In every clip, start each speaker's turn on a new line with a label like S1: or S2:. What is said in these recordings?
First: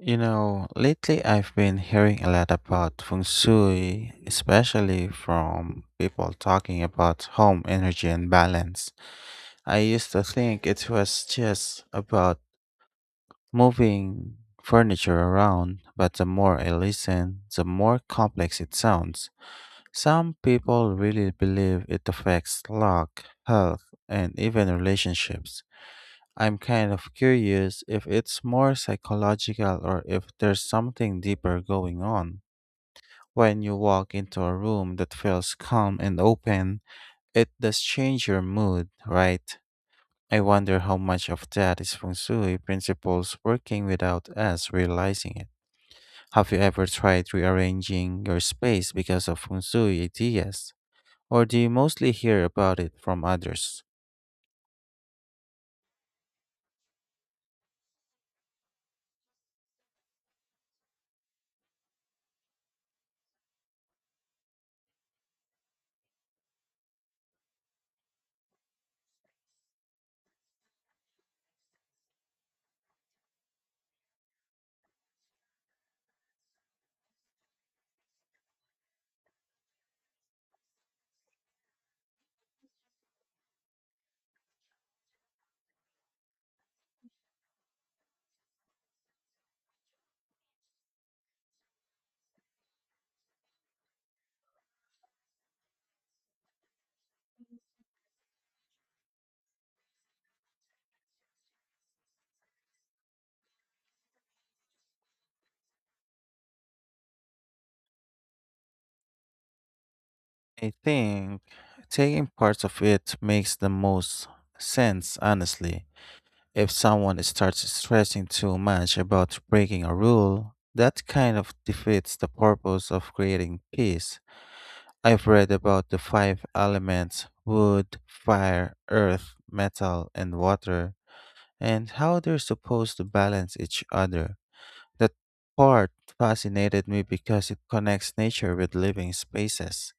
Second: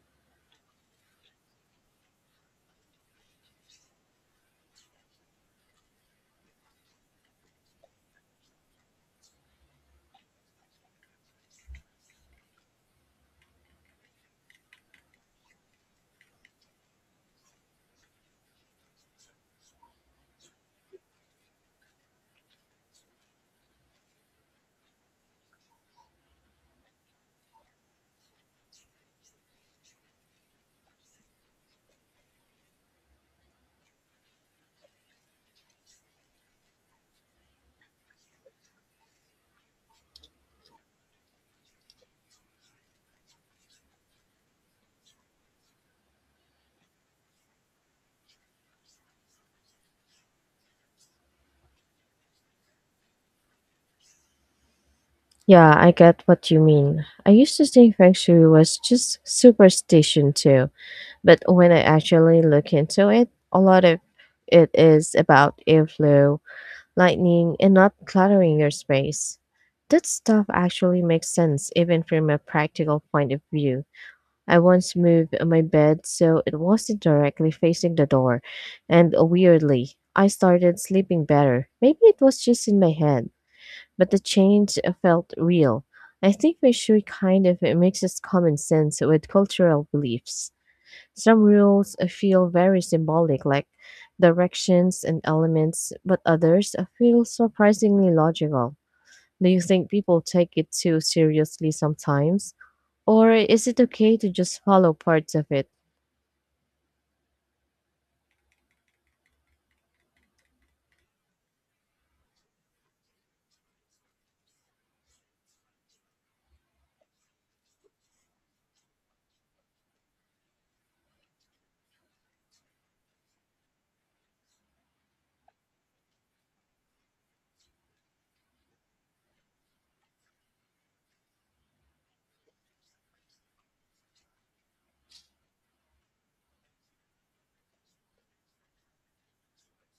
S1: You know, lately I've been hearing a lot about feng shui, especially from people talking about home energy and balance. I used to think it was just about moving furniture around, but the more I listen, the more complex it sounds. Some people really believe it affects luck, health, and even relationships. I'm kind of curious if it's more psychological or if there's something deeper going on. When you walk into a room that feels calm and open, it does change your mood, right? I wonder how much of that is feng shui principles working without us realizing it. Have you ever tried rearranging your space because of feng shui ideas? Or do you mostly hear about it from others?
S2: Yeah, I get what you mean. I used to think feng shui was just superstition too, but when I actually look into it, a lot of it is about airflow, lightning, and not cluttering your space. That stuff actually makes sense, even from a practical point of view. I once moved my bed so it wasn't directly facing the door, and weirdly, I started sleeping better. Maybe it was just in my head but the change felt real. I think Meishui kind of mixes common sense with cultural beliefs. Some rules feel very symbolic, like directions and elements, but others feel surprisingly logical. Do you think people take it too seriously sometimes? Or is it okay to just follow parts of it?
S1: I think taking parts of it makes the most sense, honestly. If someone starts stressing too much about breaking a rule, that kind of defeats the purpose of creating peace. I've read about the five elements wood, fire, earth, metal, and water, and how they're supposed to balance each other. That part fascinated me because it connects nature with living spaces.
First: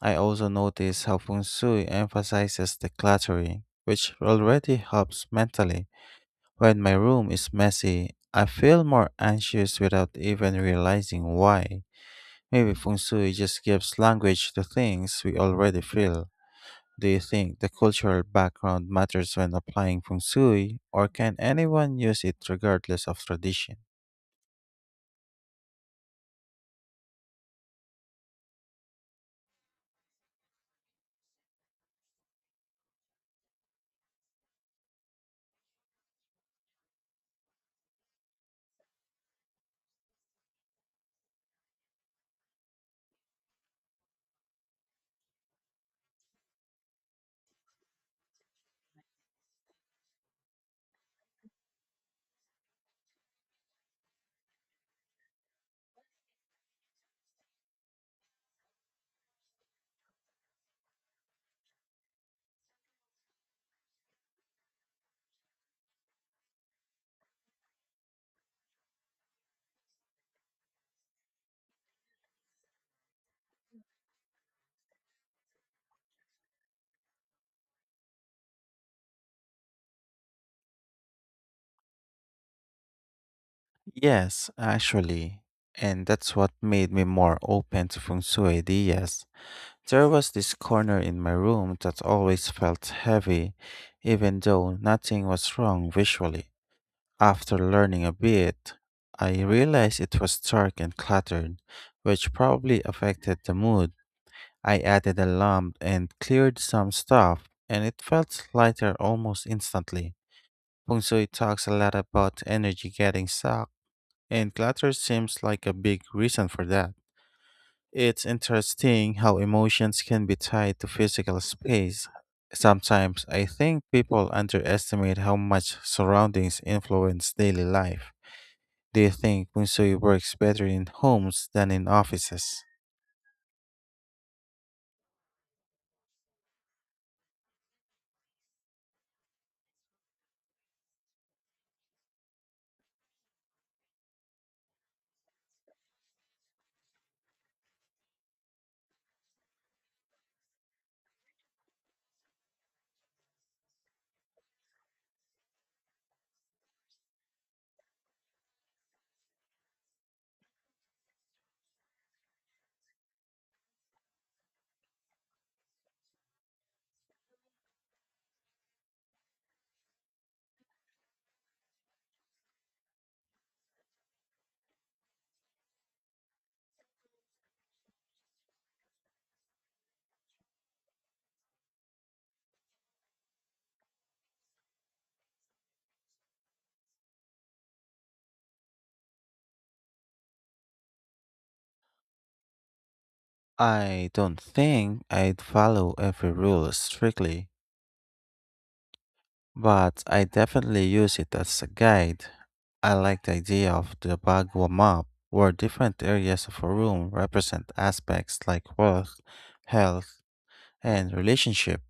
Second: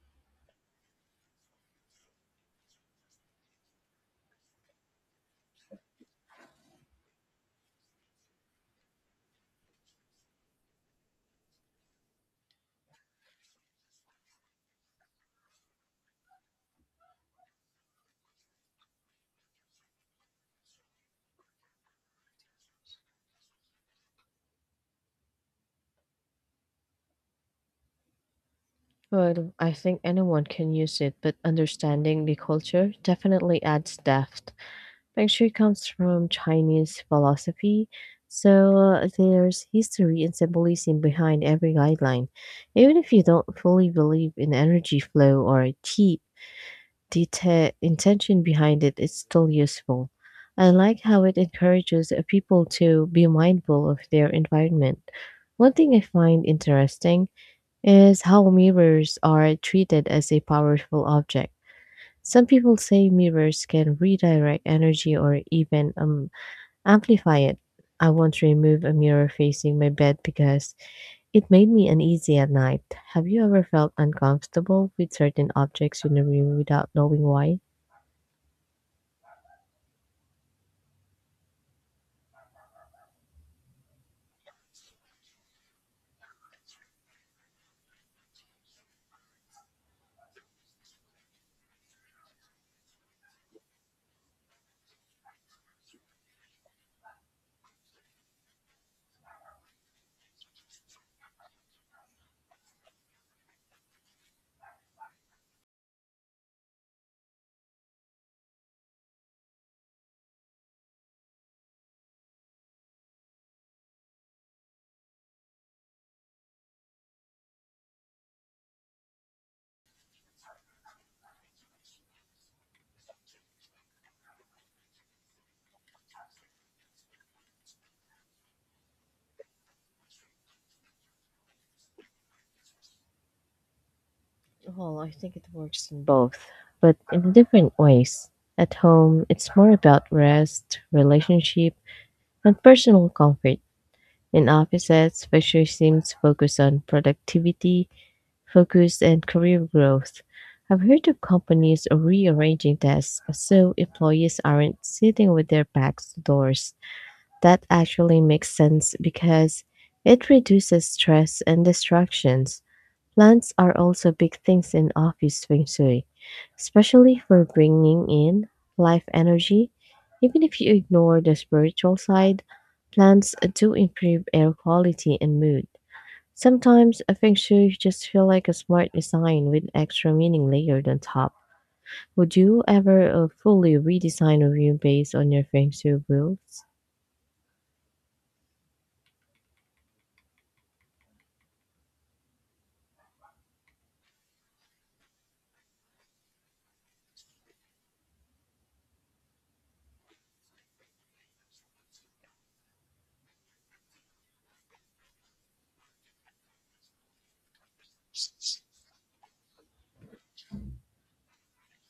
S1: I also notice how feng shui emphasizes decluttering, which already helps mentally. When my room is messy, I feel more anxious without even realizing why. Maybe feng shui just gives language to things we already feel. Do you think the cultural background matters when applying feng shui, or can anyone use it regardless of tradition?
S2: Well, I think anyone can use it, but understanding the culture definitely adds depth. Actually comes from Chinese philosophy, so there's history and symbolism behind every guideline. Even if you don't fully believe in energy flow or deep intention behind it, it's still useful. I like how it encourages people to be mindful of their environment. One thing I find interesting is how mirrors are treated as a powerful object. Some people say mirrors can redirect energy or even amplify it. I want to remove a mirror facing my bed because it made me uneasy at night. Have you ever felt uncomfortable with certain objects in a room without knowing why?
S1: Yes, actually. And that's what made me more open to feng shui ideas. There was this corner in my room that always felt heavy, even though nothing was wrong visually. After learning a bit, I realized it was dark and cluttered, which probably affected the mood. I added a lamp and cleared some stuff, and it felt lighter almost instantly. Feng Shui talks a lot about energy getting sucked, and clutter seems like a big reason for that. It's interesting how emotions can be tied to physical space. Sometimes I think people underestimate how much surroundings influence daily life. Do you think Bunsui works better in homes than in offices?
S2: Well, I think it works in both, but in different ways. At home, it's more about rest, relationship, and personal comfort. In offices, pressure seems focused on productivity focus and career growth. I've heard of companies rearranging desks so employees aren't sitting with their backs to doors. That actually makes sense because it reduces stress and distractions. Plants are also big things in office feng shui, especially for bringing in life energy. Even if you ignore the spiritual side, plants do improve air quality and mood. Sometimes a feng shui just feel like a smart design with extra meaning layered on top. Would you ever fully redesign a room based on your feng shui rules?
S1: I don't think I'd follow every rule strictly, but I definitely use it as a guide. I like the idea of the Bagua map, where different areas of a room represent aspects like wealth, health, and relationship.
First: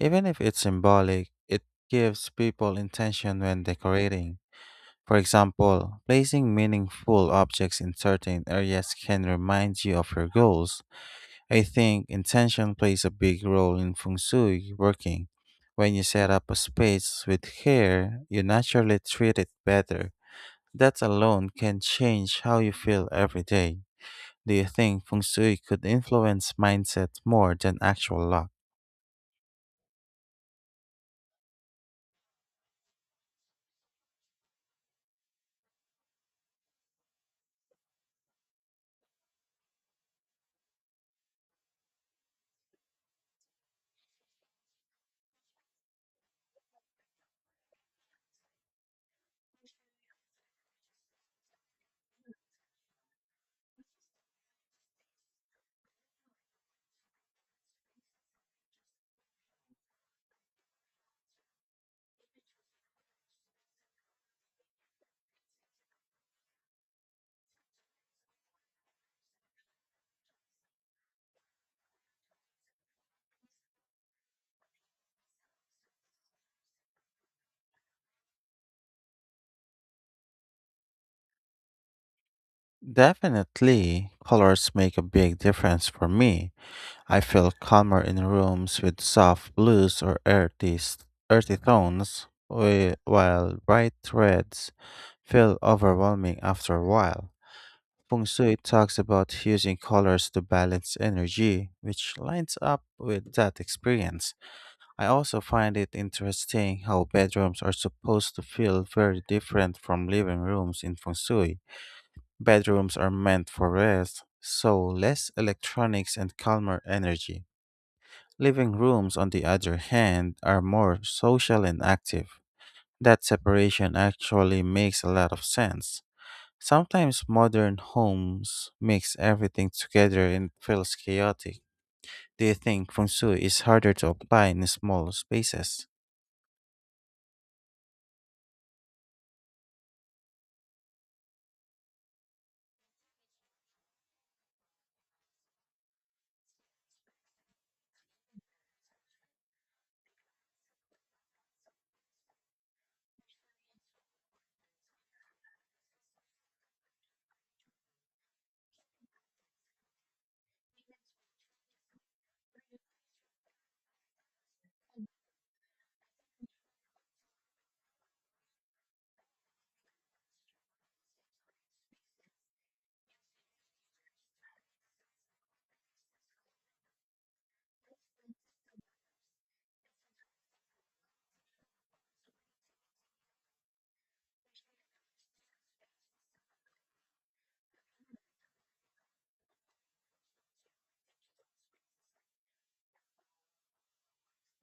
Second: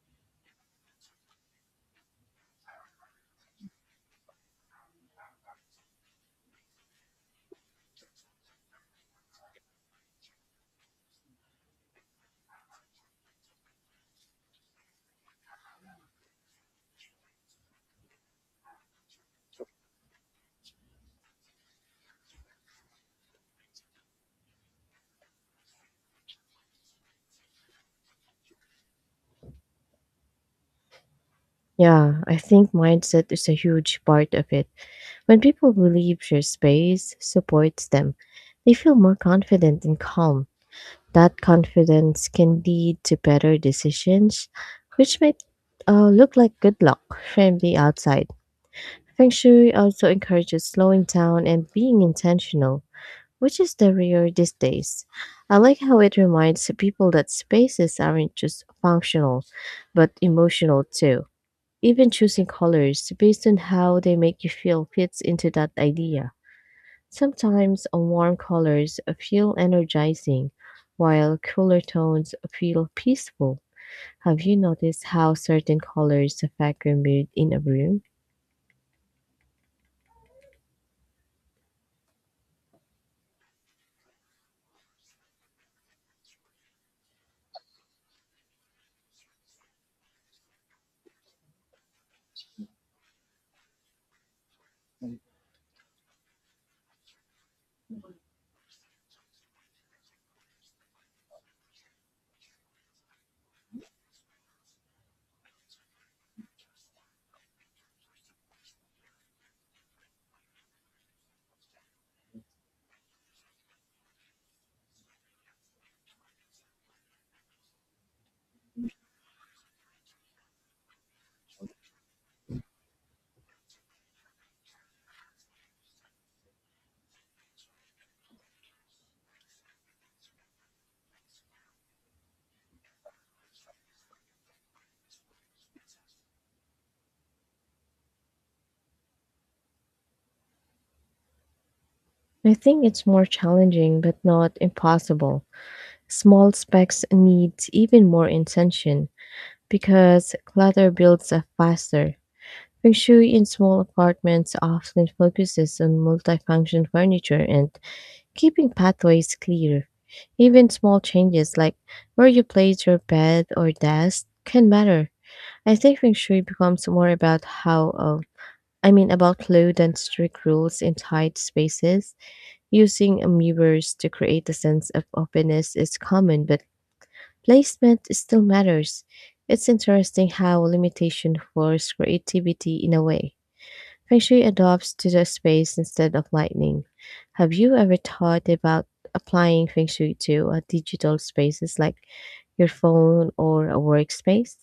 S1: Even if it's symbolic, it gives people intention when decorating. For example, placing meaningful objects in certain areas can remind you of your goals. I think intention plays a big role in feng shui working. When you set up a space with care, you naturally treat it better. That alone can change how you feel every day. Do you think feng shui could influence mindset more than actual luck?
S2: Yeah, I think mindset is a huge part of it. When people believe your space supports them, they feel more confident and calm. That confidence can lead to better decisions, which might look like good luck from the outside. Feng Shui also encourages slowing down and being intentional, which is the rare these days. I like how it reminds people that spaces aren't just functional, but emotional too. Even choosing colors based on how they make you feel fits into that idea. Sometimes warm colors feel energizing, while cooler tones feel peaceful. Have you noticed how certain colors affect your mood in a room?
S1: Definitely, colors make a big difference for me. I feel calmer in rooms with soft blues or earthy tones, while bright reds feel overwhelming after a while. Feng Shui talks about using colors to balance energy, which lines up with that experience. I also find it interesting how bedrooms are supposed to feel very different from living rooms in Feng Shui. Bedrooms are meant for rest, so less electronics and calmer energy. Living rooms, on the other hand, are more social and active. That separation actually makes a lot of sense. Sometimes modern homes mix everything together and it feels chaotic. Do you think feng shui is harder to apply in small spaces?
S2: I think it's more challenging, but not impossible. Small specks need even more intention because clutter builds up faster. Feng Shui in small apartments often focuses on multifunction furniture and keeping pathways clear. Even small changes like where you place your bed or desk can matter. I think Feng Shui becomes more about about flow than strict rules in tight spaces. Using mirrors to create a sense of openness is common but placement still matters. It's interesting how limitation force creativity in a way. Feng Shui adopts to the space instead of lightning. Have you ever thought about applying Feng Shui to a digital spaces like your phone or a workspace?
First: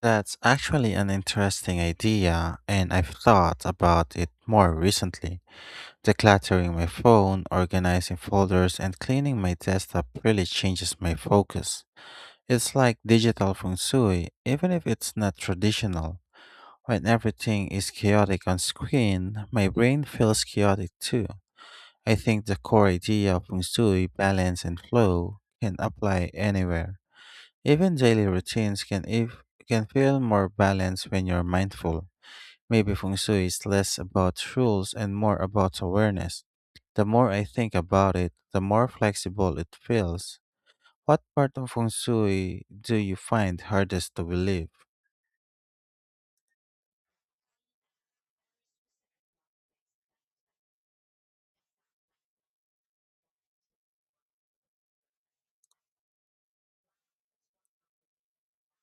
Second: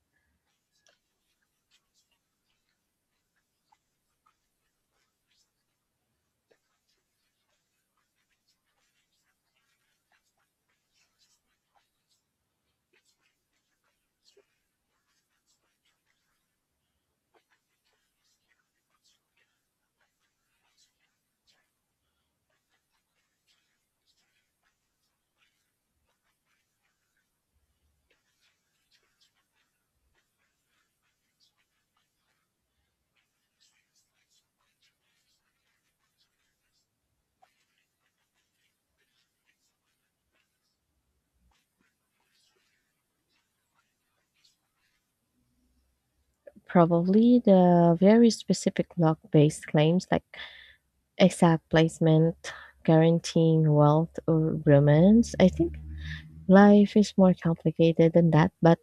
S1: That's actually an interesting idea, and I've thought about it more recently. Decluttering my phone, organizing folders, and cleaning my desktop really changes my focus. It's like digital feng shui, even if it's not traditional. When everything is chaotic on screen, my brain feels chaotic too. I think the core idea of feng shui, balance, and flow can apply anywhere. Even daily routines can, if, can feel more balanced when you're mindful. Maybe feng shui is less about rules and more about awareness. The more I think about it, the more flexible it feels. What part of feng shui do you find hardest to believe?
S2: Probably the very specific luck based claims like exact placement, guaranteeing wealth or romance. I think life is more complicated than that, but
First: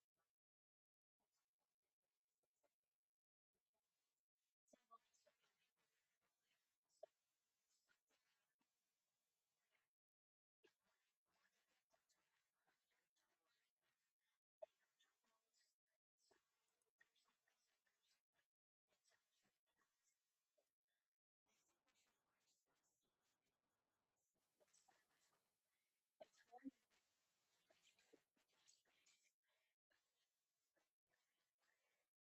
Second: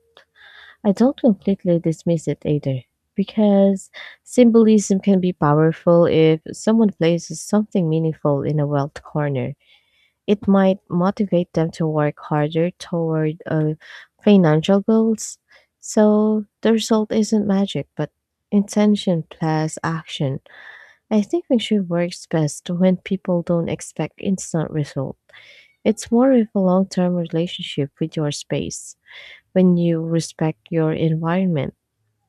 S2: I don't completely dismiss it either, because symbolism can be powerful if someone places something meaningful in a wealth corner. It might motivate them to work harder toward financial goals. So the result isn't magic, but intention plus action. I think Minshu works best when people don't expect instant result. It's more of a long-term relationship with your space when you respect your environment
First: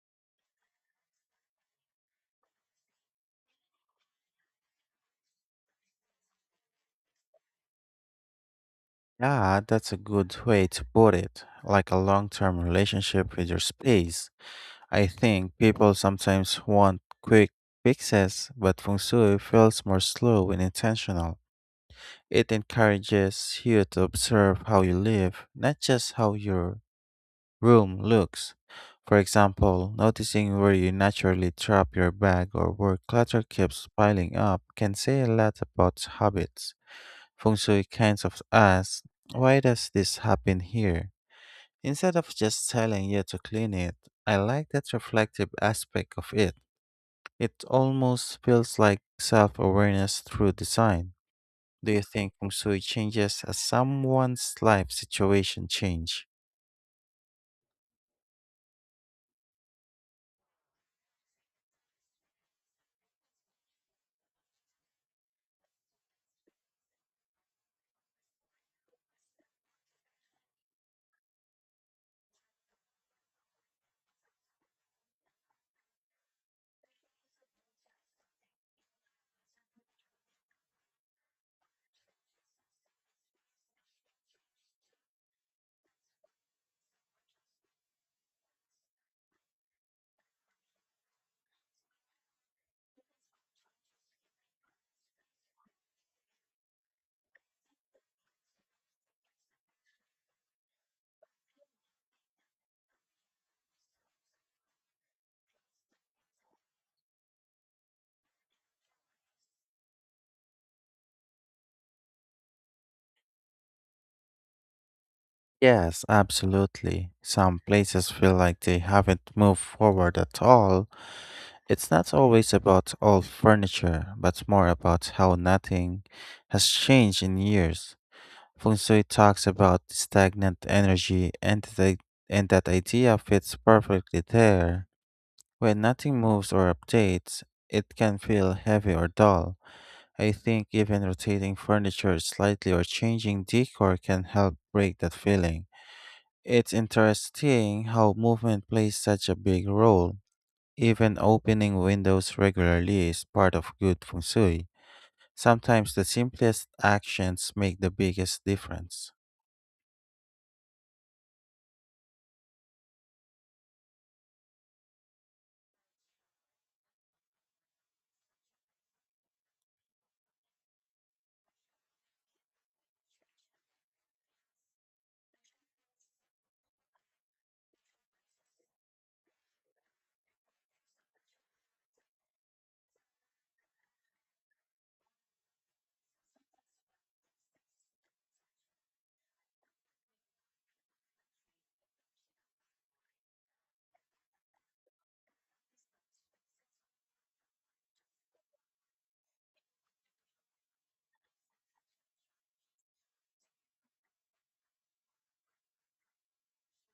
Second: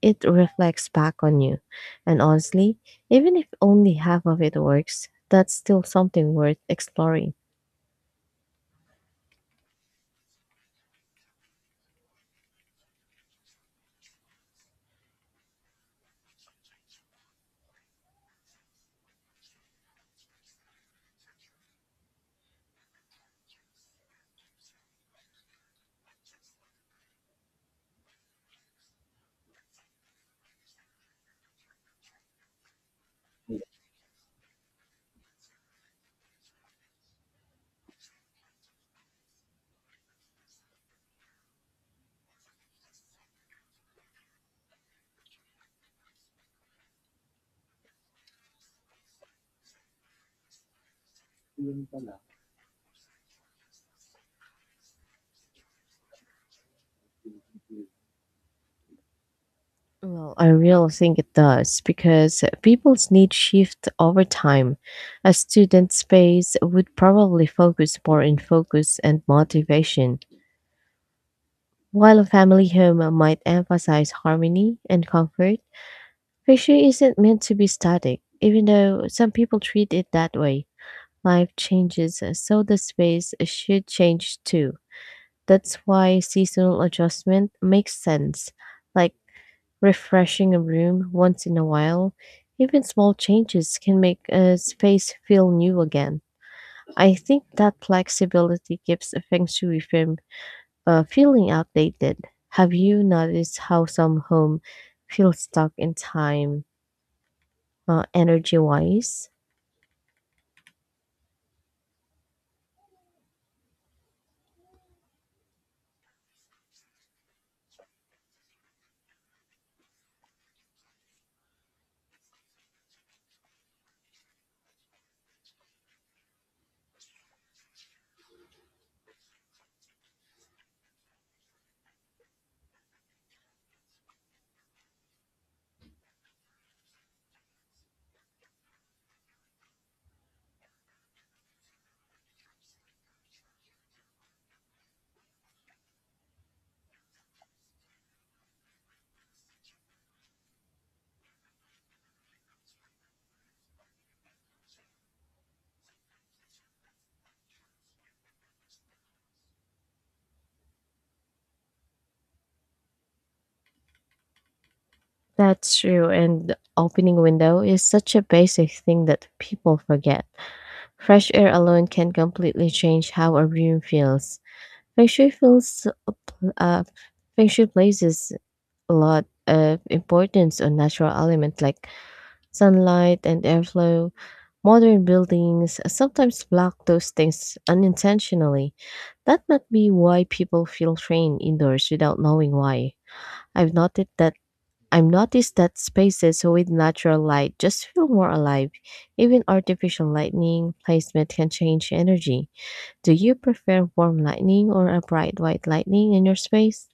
S2: it reflects back on you. And honestly, even if only half of it works, that's still something worth exploring.
S1: Yeah, that's a good way to put it. Like a long term relationship with your space. I think people sometimes want quick fixes, but feng shui feels more slow and intentional. It encourages you to observe how you live, not just how you're room looks. For example, noticing where you naturally drop your bag or where clutter keeps piling up can say a lot about habits. Feng Shui kinds of asks, why does this happen here? Instead of just telling you to clean it, I like that reflective aspect of it. It almost feels like self awareness through design. Do you think Feng Shui changes as someone's life situation change?
S2: Well, I really think it does because people's needs shift over time. A student space would probably focus more on focus and motivation, while a family home might emphasize harmony and comfort. Pressure isn't meant to be static, even though some people treat it that way. Life changes, so the space should change too. That's why seasonal adjustment makes sense, like refreshing a room once in a while. Even small changes can make a space feel new again. I think that flexibility keeps a feng shui from feeling outdated. Have you noticed how some home feel stuck in time, energy wise?
S1: Yes, absolutely. Some places feel like they haven't moved forward at all. It's not always about old furniture, but more about how nothing has changed in years. Feng Shui talks about stagnant energy, and that idea fits perfectly there. When nothing moves or updates, it can feel heavy or dull. I think even rotating furniture slightly or changing decor can help break that feeling. It's interesting how movement plays such a big role. Even opening windows regularly is part of good feng shui. Sometimes the simplest actions make the biggest difference.
S2: That's true, and opening window is such a basic thing that people forget. Fresh air alone can completely change how a room feels. Feng Shui feels a pl- uh, Feng Shui places a lot of importance on natural elements like sunlight and airflow. Modern buildings sometimes block those things unintentionally. That might be why people feel trained indoors without knowing why. I've noted that I've noticed that spaces with natural light just feel more alive. Even artificial lighting placement can change energy. Do you prefer warm lighting or a bright white lighting in your space?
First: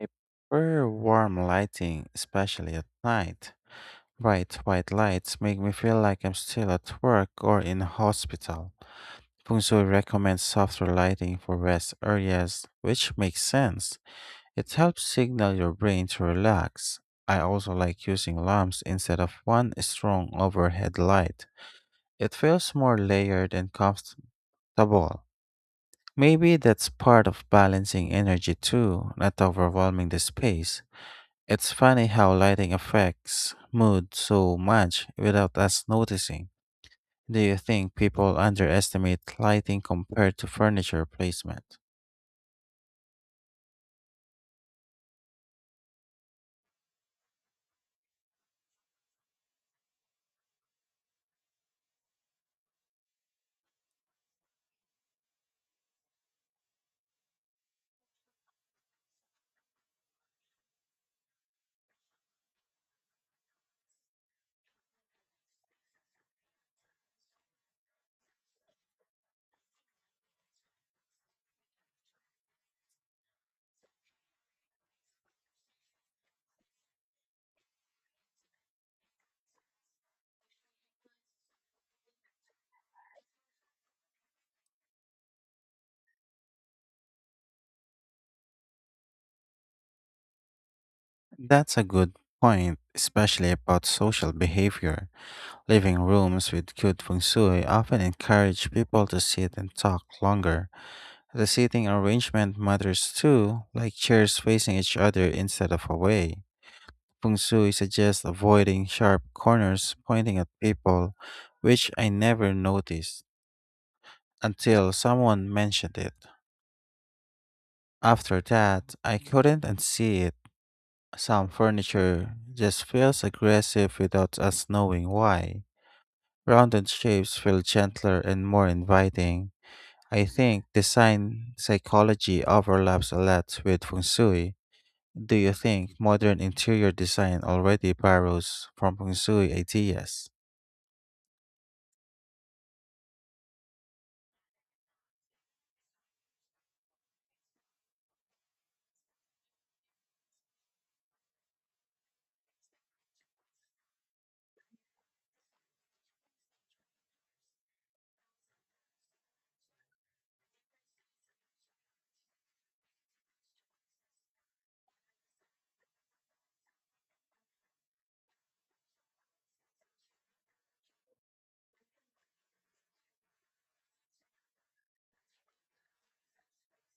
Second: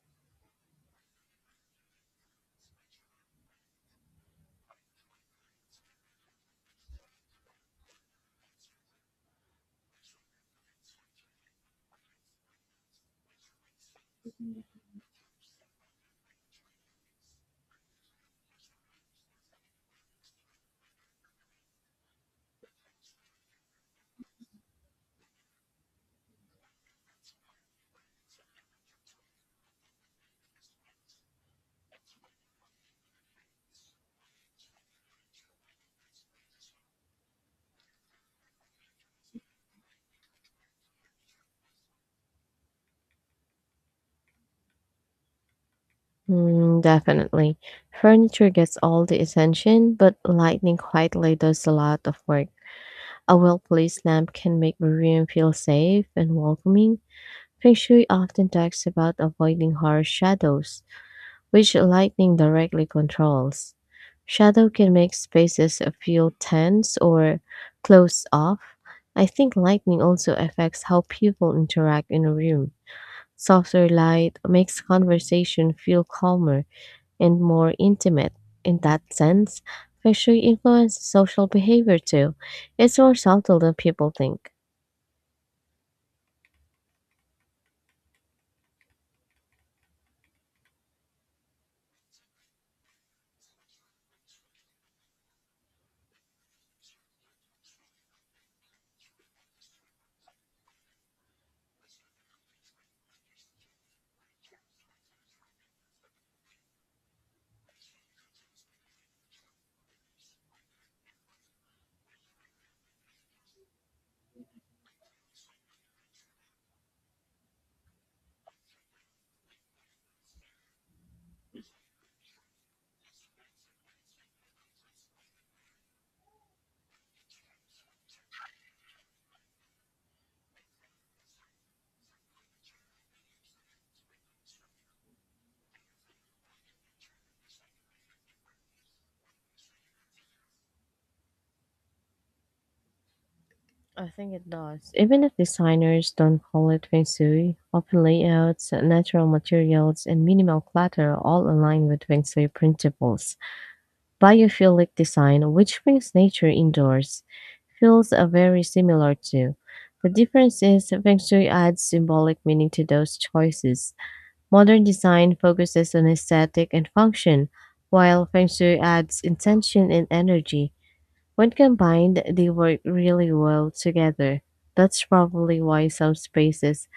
S1: I prefer warm lighting, especially at night. Bright white lights make me feel like I'm still at work or in a hospital. Feng Shui recommends softer lighting for rest areas, which makes sense. It helps signal your brain to relax. I also like using lamps instead of one strong overhead light. It feels more layered and comfortable. Maybe that's part of balancing energy too, not overwhelming the space. It's funny how lighting affects mood so much without us noticing. Do you think people underestimate lighting compared to furniture placement?
S2: Mm, definitely. Furniture gets all the attention, but lighting quietly does a lot of work. A well placed lamp can make a room feel safe and welcoming. Feng Shui often talks about avoiding harsh shadows, which lightning directly controls. Shadow can make spaces feel tense or closed off. I think lightning also affects how people interact in a room. Softer light makes conversation feel calmer and more intimate. In that sense, feng shui influences social behavior too. It's more subtle than people think.
S1: That's a good point, especially about social behavior. Living rooms with good feng shui often encourage people to sit and talk longer. The seating arrangement matters too, like chairs facing each other instead of away. Feng shui suggests avoiding sharp corners pointing at people, which I never noticed until someone mentioned it. After that, I couldn't unsee it. Some furniture just feels aggressive without us knowing why. Rounded shapes feel gentler and more inviting. I think design psychology overlaps a lot with feng shui. Do you think modern interior design already borrows from feng shui ideas?
S2: I think it does. Even if designers don't call it feng shui, open layouts, natural materials, and minimal clutter all align with feng shui principles. Biophilic design, which brings nature indoors, feels very similar to. The difference is feng shui adds symbolic meaning to those choices. Modern design focuses on aesthetic and function, while feng shui adds intention and energy. When combined, they work really well together. That's probably why some spaces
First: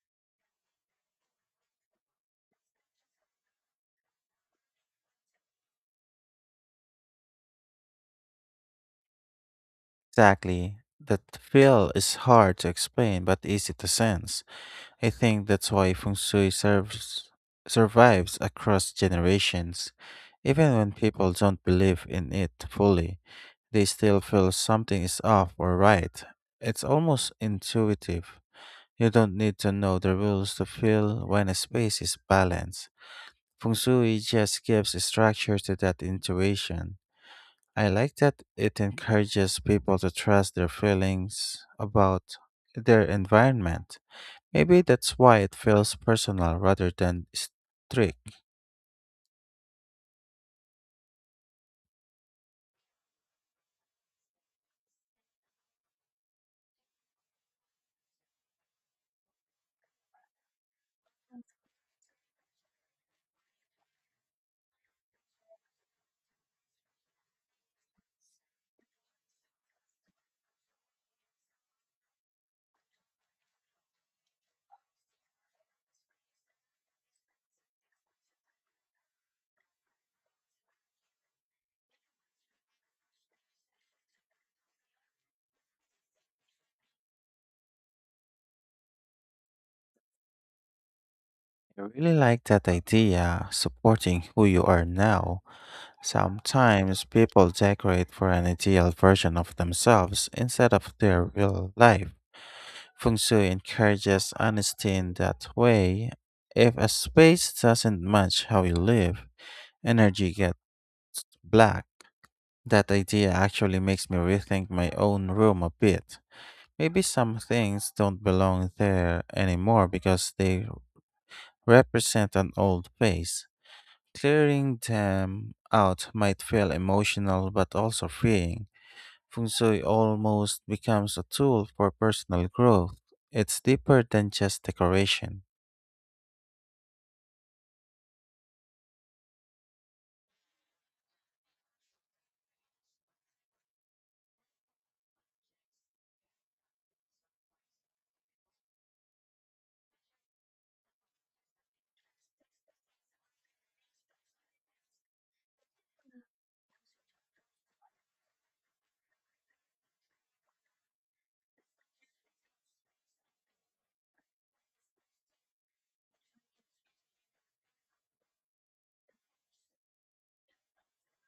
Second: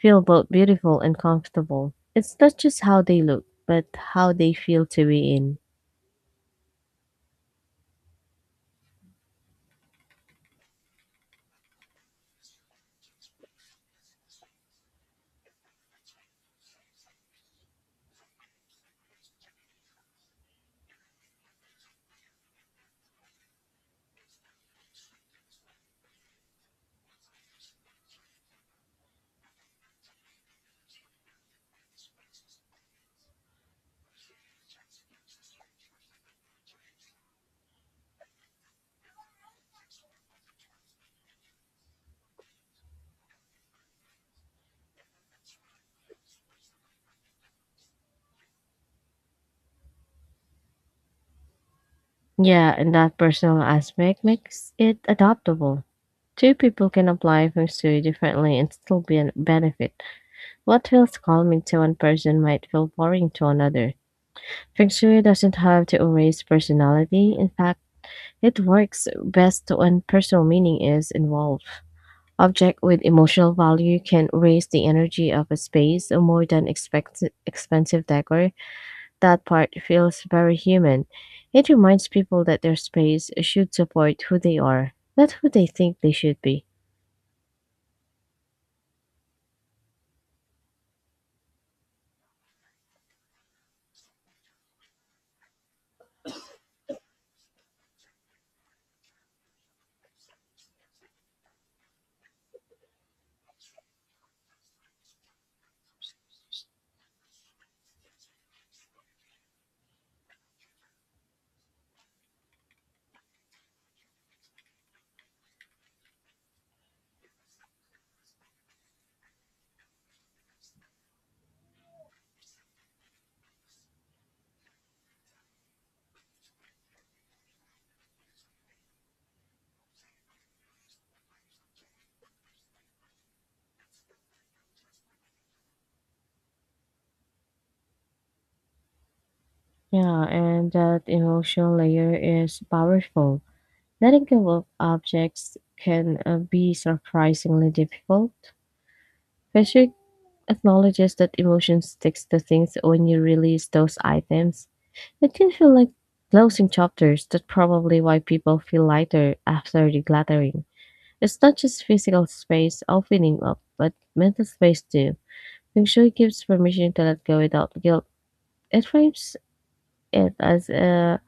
S2: feel both beautiful and comfortable. It's not just how they look, but how they feel to be in.
S1: Exactly. That feel is hard to explain but easy to sense. I think that's why feng survives across generations. Even when people don't believe in it fully, they still feel something is off or right. It's almost intuitive. You don't need to know the rules to feel when a space is balanced. Feng Shui just gives structure to that intuition. I like that it encourages people to trust their feelings about their environment. Maybe that's why it feels personal rather than strict.
S2: Yeah, and that personal aspect makes it adaptable. Two people can apply feng shui differently and still be an benefit. What feels calming to one person might feel boring to another. Feng shui doesn't have to erase personality. In fact, it works best when personal meaning is involved. Object with emotional value can raise the energy of a space more than expensive decor. That part feels very human. It reminds people that their space should support who they are, not who they think they should be.
S1: I really like that idea, supporting who you are now. Sometimes people decorate for an ideal version of themselves instead of their real life. Feng Shui encourages honesty in that way. If a space doesn't match how you live, energy gets black. That idea actually makes me rethink my own room a bit. Maybe some things don't belong there anymore because they represent an old phase. Clearing them out might feel emotional but also freeing. Feng Shui almost becomes a tool for personal growth. It's deeper than just decoration.
S2: Yeah, and that emotional layer is powerful. Letting go of objects can be surprisingly difficult. Fisher acknowledges that emotion sticks to things when you release those items. It can feel like closing chapters. That's probably why people feel lighter after decluttering. It's not just physical space opening up, but mental space too. Feng Shui gives permission to let go without guilt. It frames it as a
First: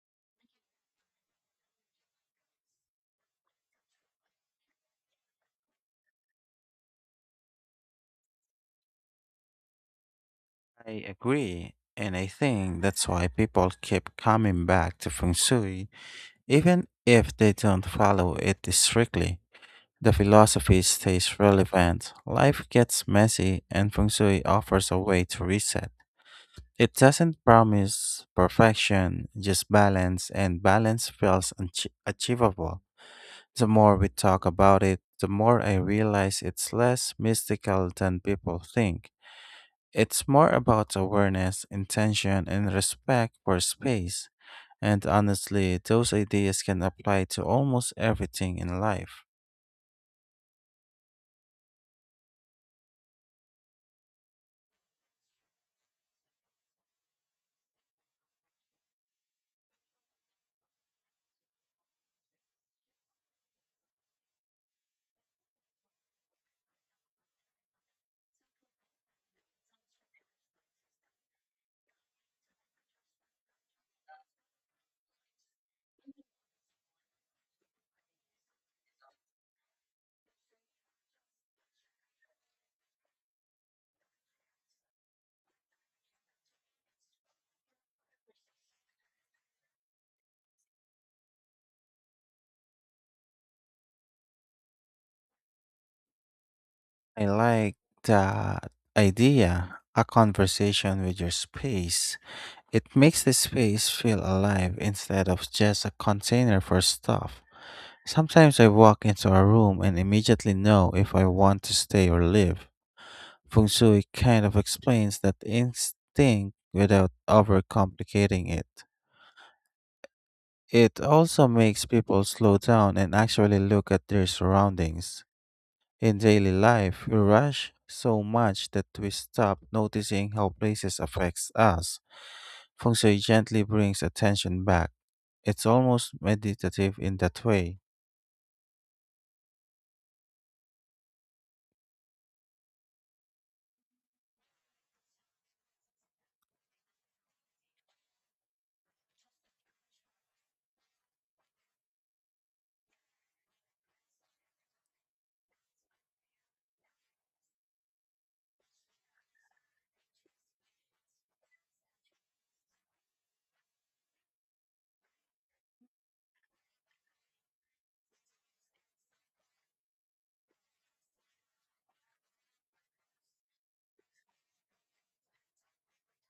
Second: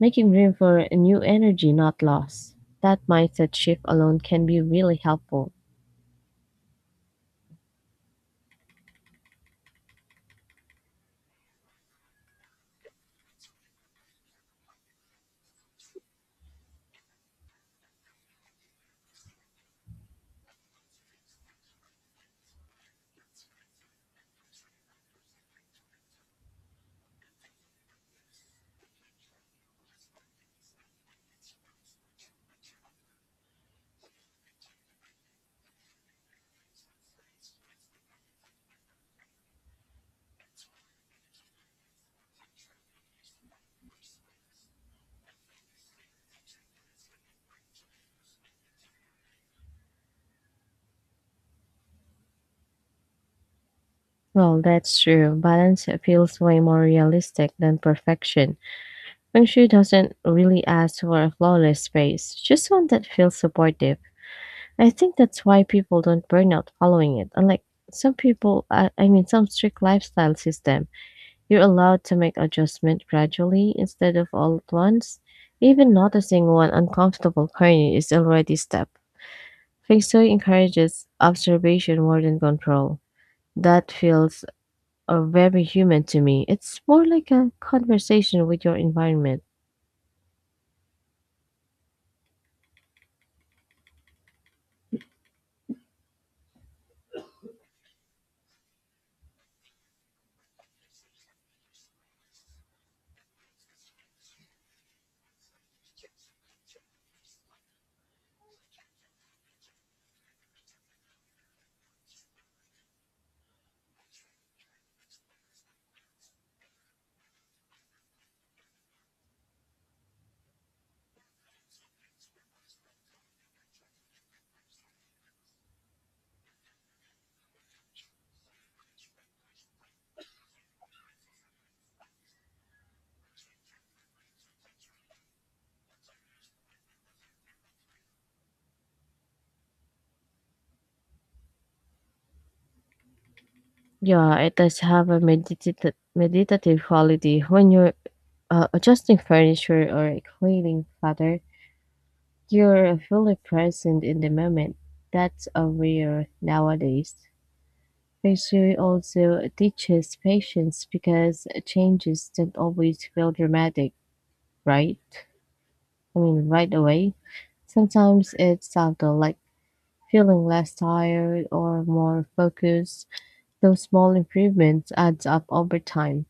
S2: making room for a new energy, not loss. That mindset shift alone can be really helpful.
S1: I agree, and I think that's why people keep coming back to feng shui, even if they don't follow it strictly. The philosophy stays relevant, life gets messy, and feng shui offers a way to reset. It doesn't promise perfection, just balance, and balance feels achievable. The more we talk about it, the more I realize it's less mystical than people think. It's more about awareness, intention, and respect for space. And honestly, those ideas can apply to almost everything in life.
S2: Well, that's true. Balance feels way more realistic than perfection. Feng Shui doesn't really ask for a flawless space, just one that feels supportive. I think that's why people don't burn out following it. Unlike some people, some strict lifestyle system, you're allowed to make adjustment gradually instead of all at once. Even noticing one uncomfortable corner is already a step. Feng Shui encourages observation more than control. That feels very human to me. It's more like a conversation with your environment.
S1: I like the idea, a conversation with your space. It makes the space feel alive instead of just a container for stuff. Sometimes I walk into a room and immediately know if I want to stay or leave. Feng Shui kind of explains that instinct without overcomplicating it. It also makes people slow down and actually look at their surroundings. In daily life, we rush so much that we stop noticing how places affects us. Feng Shui gently brings attention back. It's almost meditative in that way.
S2: Yeah, it does have a meditative quality when you're adjusting furniture or cleaning clutter, you're fully present in the moment. That's a rare nowadays. Feng Shui also teaches patience because changes don't always feel dramatic, right? Right away. Sometimes it's subtle, like feeling less tired or more focused. Those small improvements adds up over time.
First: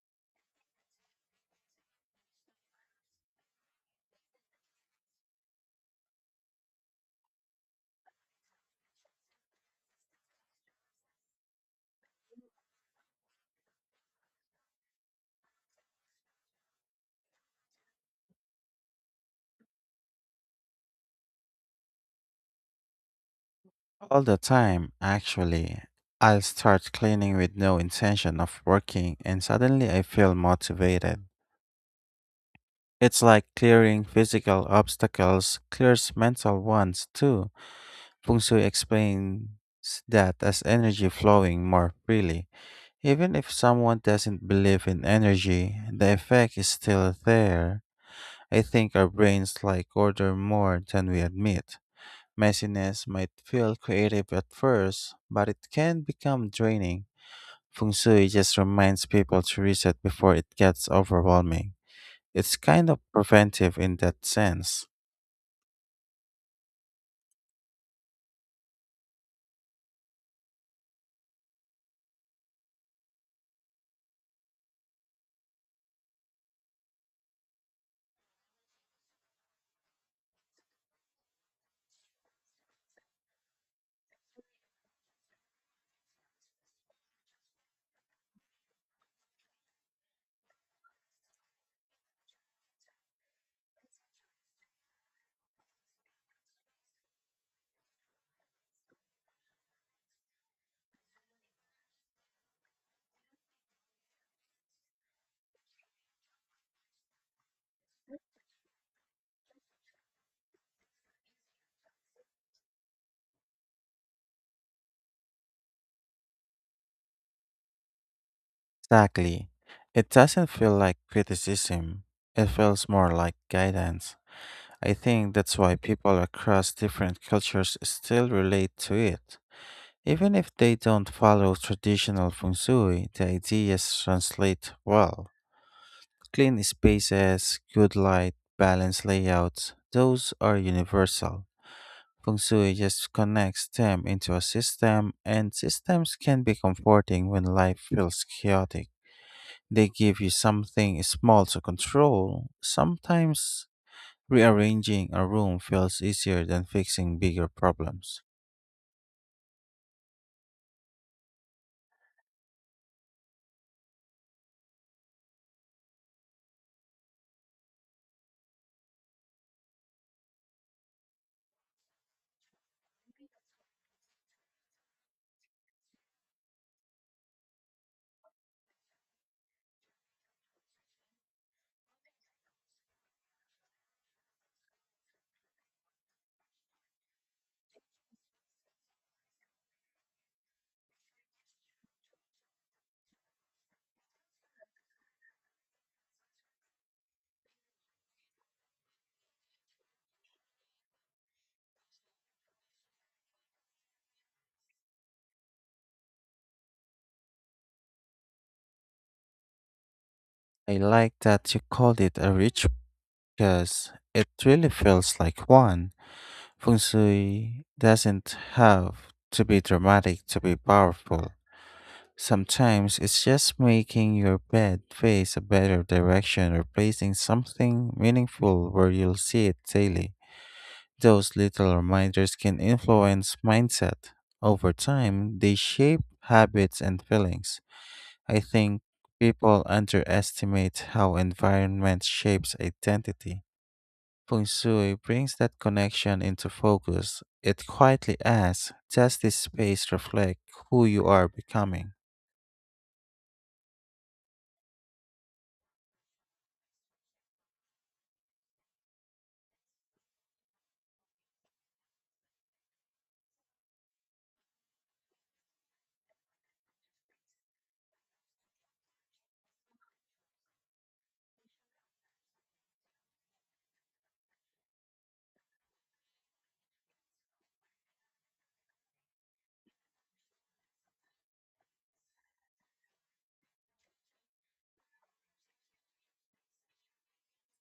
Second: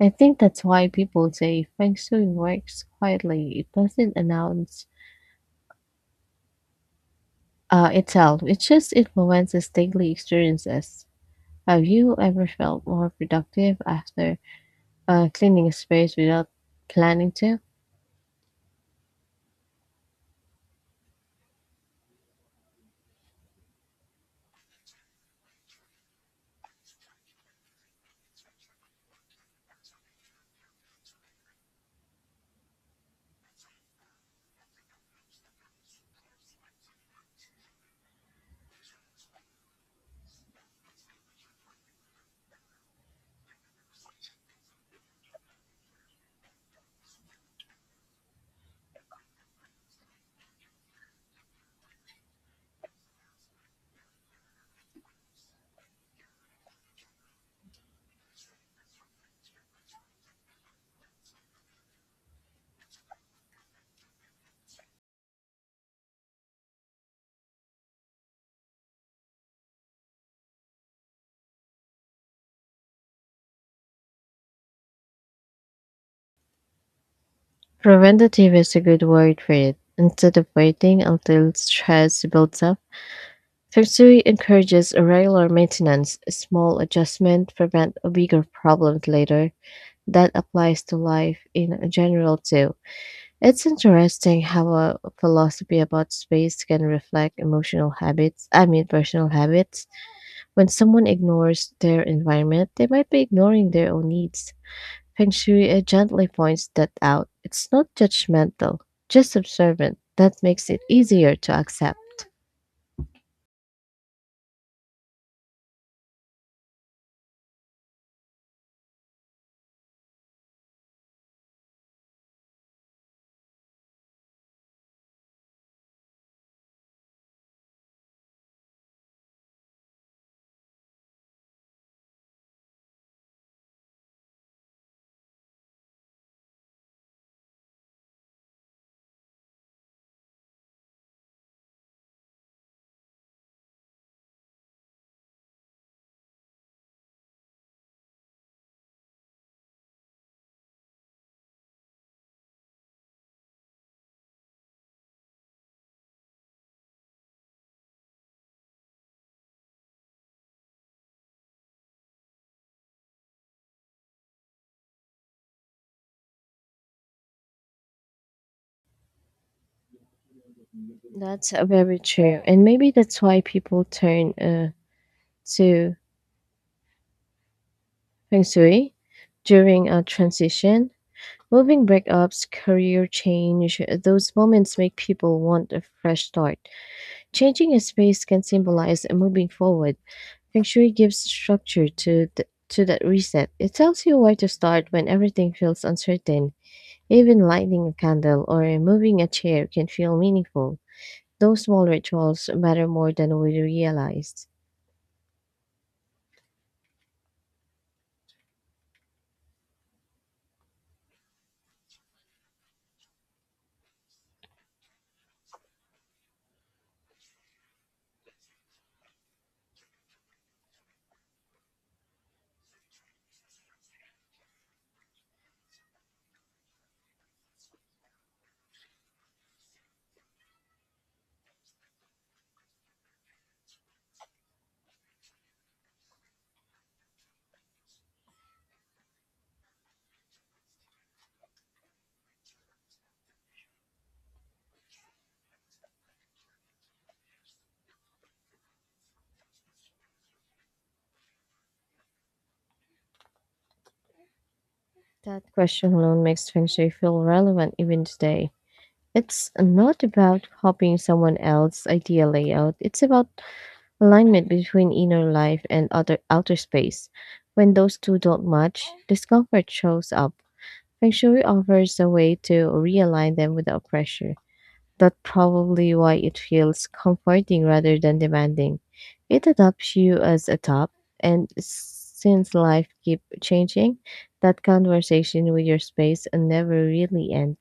S2: I think that's why people say Feng Shui works quietly. It doesn't announce itself. It just influences daily experiences. Have you ever felt more productive after cleaning a space without planning to?
S1: All the time, actually, I'll start cleaning with no intention of working, and suddenly I feel motivated. It's like clearing physical obstacles clears mental ones too. Feng Shui explains that as energy flowing more freely. Even if someone doesn't believe in energy, the effect is still there. I think our brains like order more than we admit. Messiness might feel creative at first, but it can become draining. Feng Shui just reminds people to reset before it gets overwhelming. It's kind of preventive in that sense.
S2: Preventative is a good word for it. Instead of waiting until stress builds up, Fixury encourages regular maintenance. A Small adjustments prevent a bigger problems later. That applies to life in general too. It's interesting how a philosophy about space can reflect emotional habits, I mean, personal habits. When someone ignores their environment, they might be ignoring their own needs. Feng Shui gently points that out. It's not judgmental, just observant. That makes it easier to accept.
S1: Exactly. It doesn't feel like criticism, it feels more like guidance. I think that's why people across different cultures still relate to it. Even if they don't follow traditional feng shui, the ideas translate well. Clean spaces, good light, balanced layouts, those are universal. Feng Shui just connects them into a system, and systems can be comforting when life feels chaotic. They give you something small to control. Sometimes rearranging a room feels easier than fixing bigger problems.
S2: That's very true. And maybe that's why people turn to feng shui during a transition. Moving breakups, career change, those moments make people want a fresh start. Changing a space can symbolize moving forward. Feng shui gives structure to, to that reset. It tells you where to start when everything feels uncertain. Even lighting a candle or moving a chair can feel meaningful. Those small rituals matter more than we realize.
S1: I like that you called it a ritual because it really feels like one. Feng Shui doesn't have to be dramatic to be powerful. Sometimes it's just making your bed face a better direction or placing something meaningful where you'll see it daily. Those little reminders can influence mindset. Over time, they shape habits and feelings. I think people underestimate how environment shapes identity. Feng Shui brings that connection into focus. It quietly asks, does this space reflect who you are becoming?
S2: That question alone makes Feng Shui feel relevant even today. It's not about copying someone else's idea layout, it's about alignment between inner life and outer space. When those two don't match, discomfort shows up. Feng Shui offers a way to realign them without pressure. That's probably why it feels comforting rather than demanding. It adopts you as a top, and since life keep changing, that conversation with your space never really ends.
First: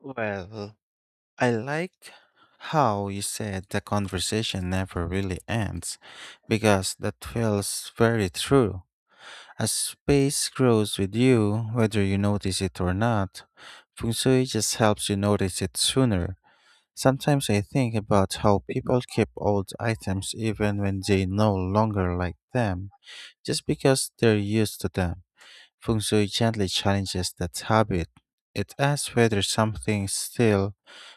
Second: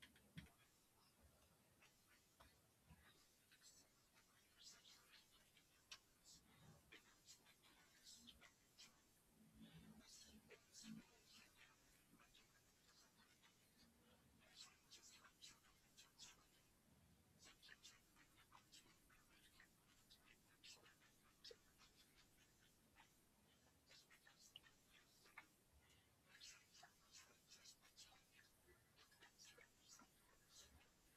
S1: Well, I like how you said the conversation never really ends, because that feels very true. As space grows with you, whether you notice it or not, feng shui just helps you notice it sooner. Sometimes I think about how people keep old items even when they no longer like them, just because they're used to them. Feng Shui gently challenges that habit. It asks whether something still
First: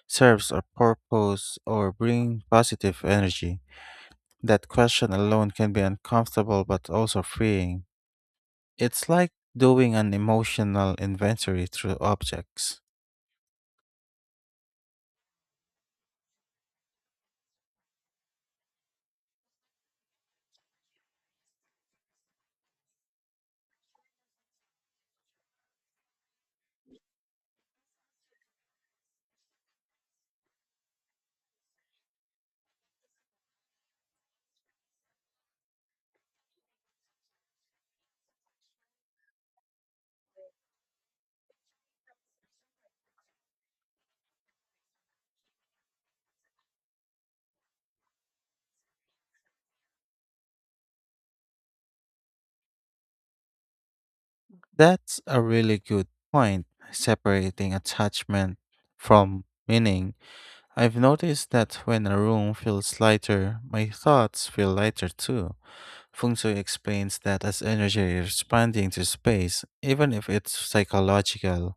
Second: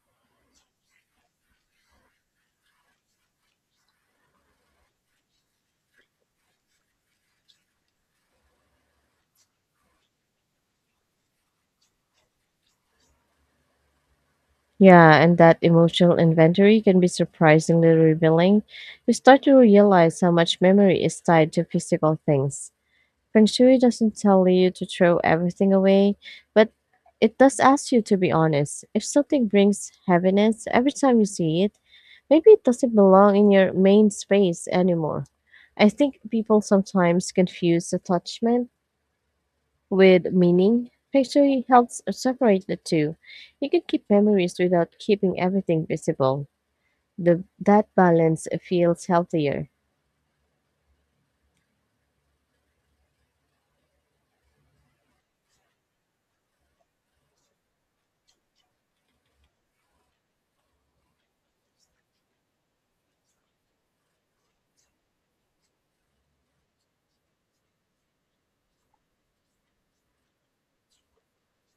S1: serves a purpose or brings positive energy. That question alone can be uncomfortable but also freeing. It's like doing an emotional inventory through objects.
S2: Yeah, and that emotional inventory can be surprisingly revealing. You start to realize how much memory is tied to physical things. Feng Shui doesn't tell you to throw everything away, but it does ask you to be honest. If something brings heaviness every time you see it, maybe it doesn't belong in your main space anymore. I think people sometimes confuse attachment with meaning. Feng Shui helps separate the two. You can keep memories without keeping everything visible. That balance feels healthier.
S1: That's a really good point, separating attachment from meaning. I've noticed that when a room feels lighter, my thoughts feel lighter too. Feng Shui explains that as energy responding to space, even if it's psychological,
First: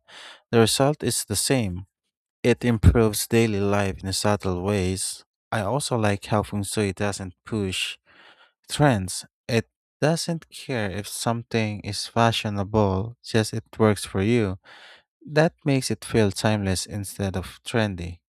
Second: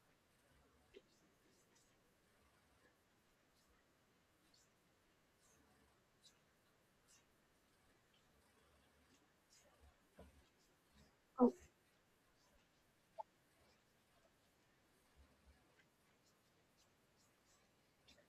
S1: the result is the same. It improves daily life in subtle ways. I also like how Feng Shui doesn't push trends. It doesn't care if something is fashionable, just it works for you. That makes it feel timeless instead of trendy.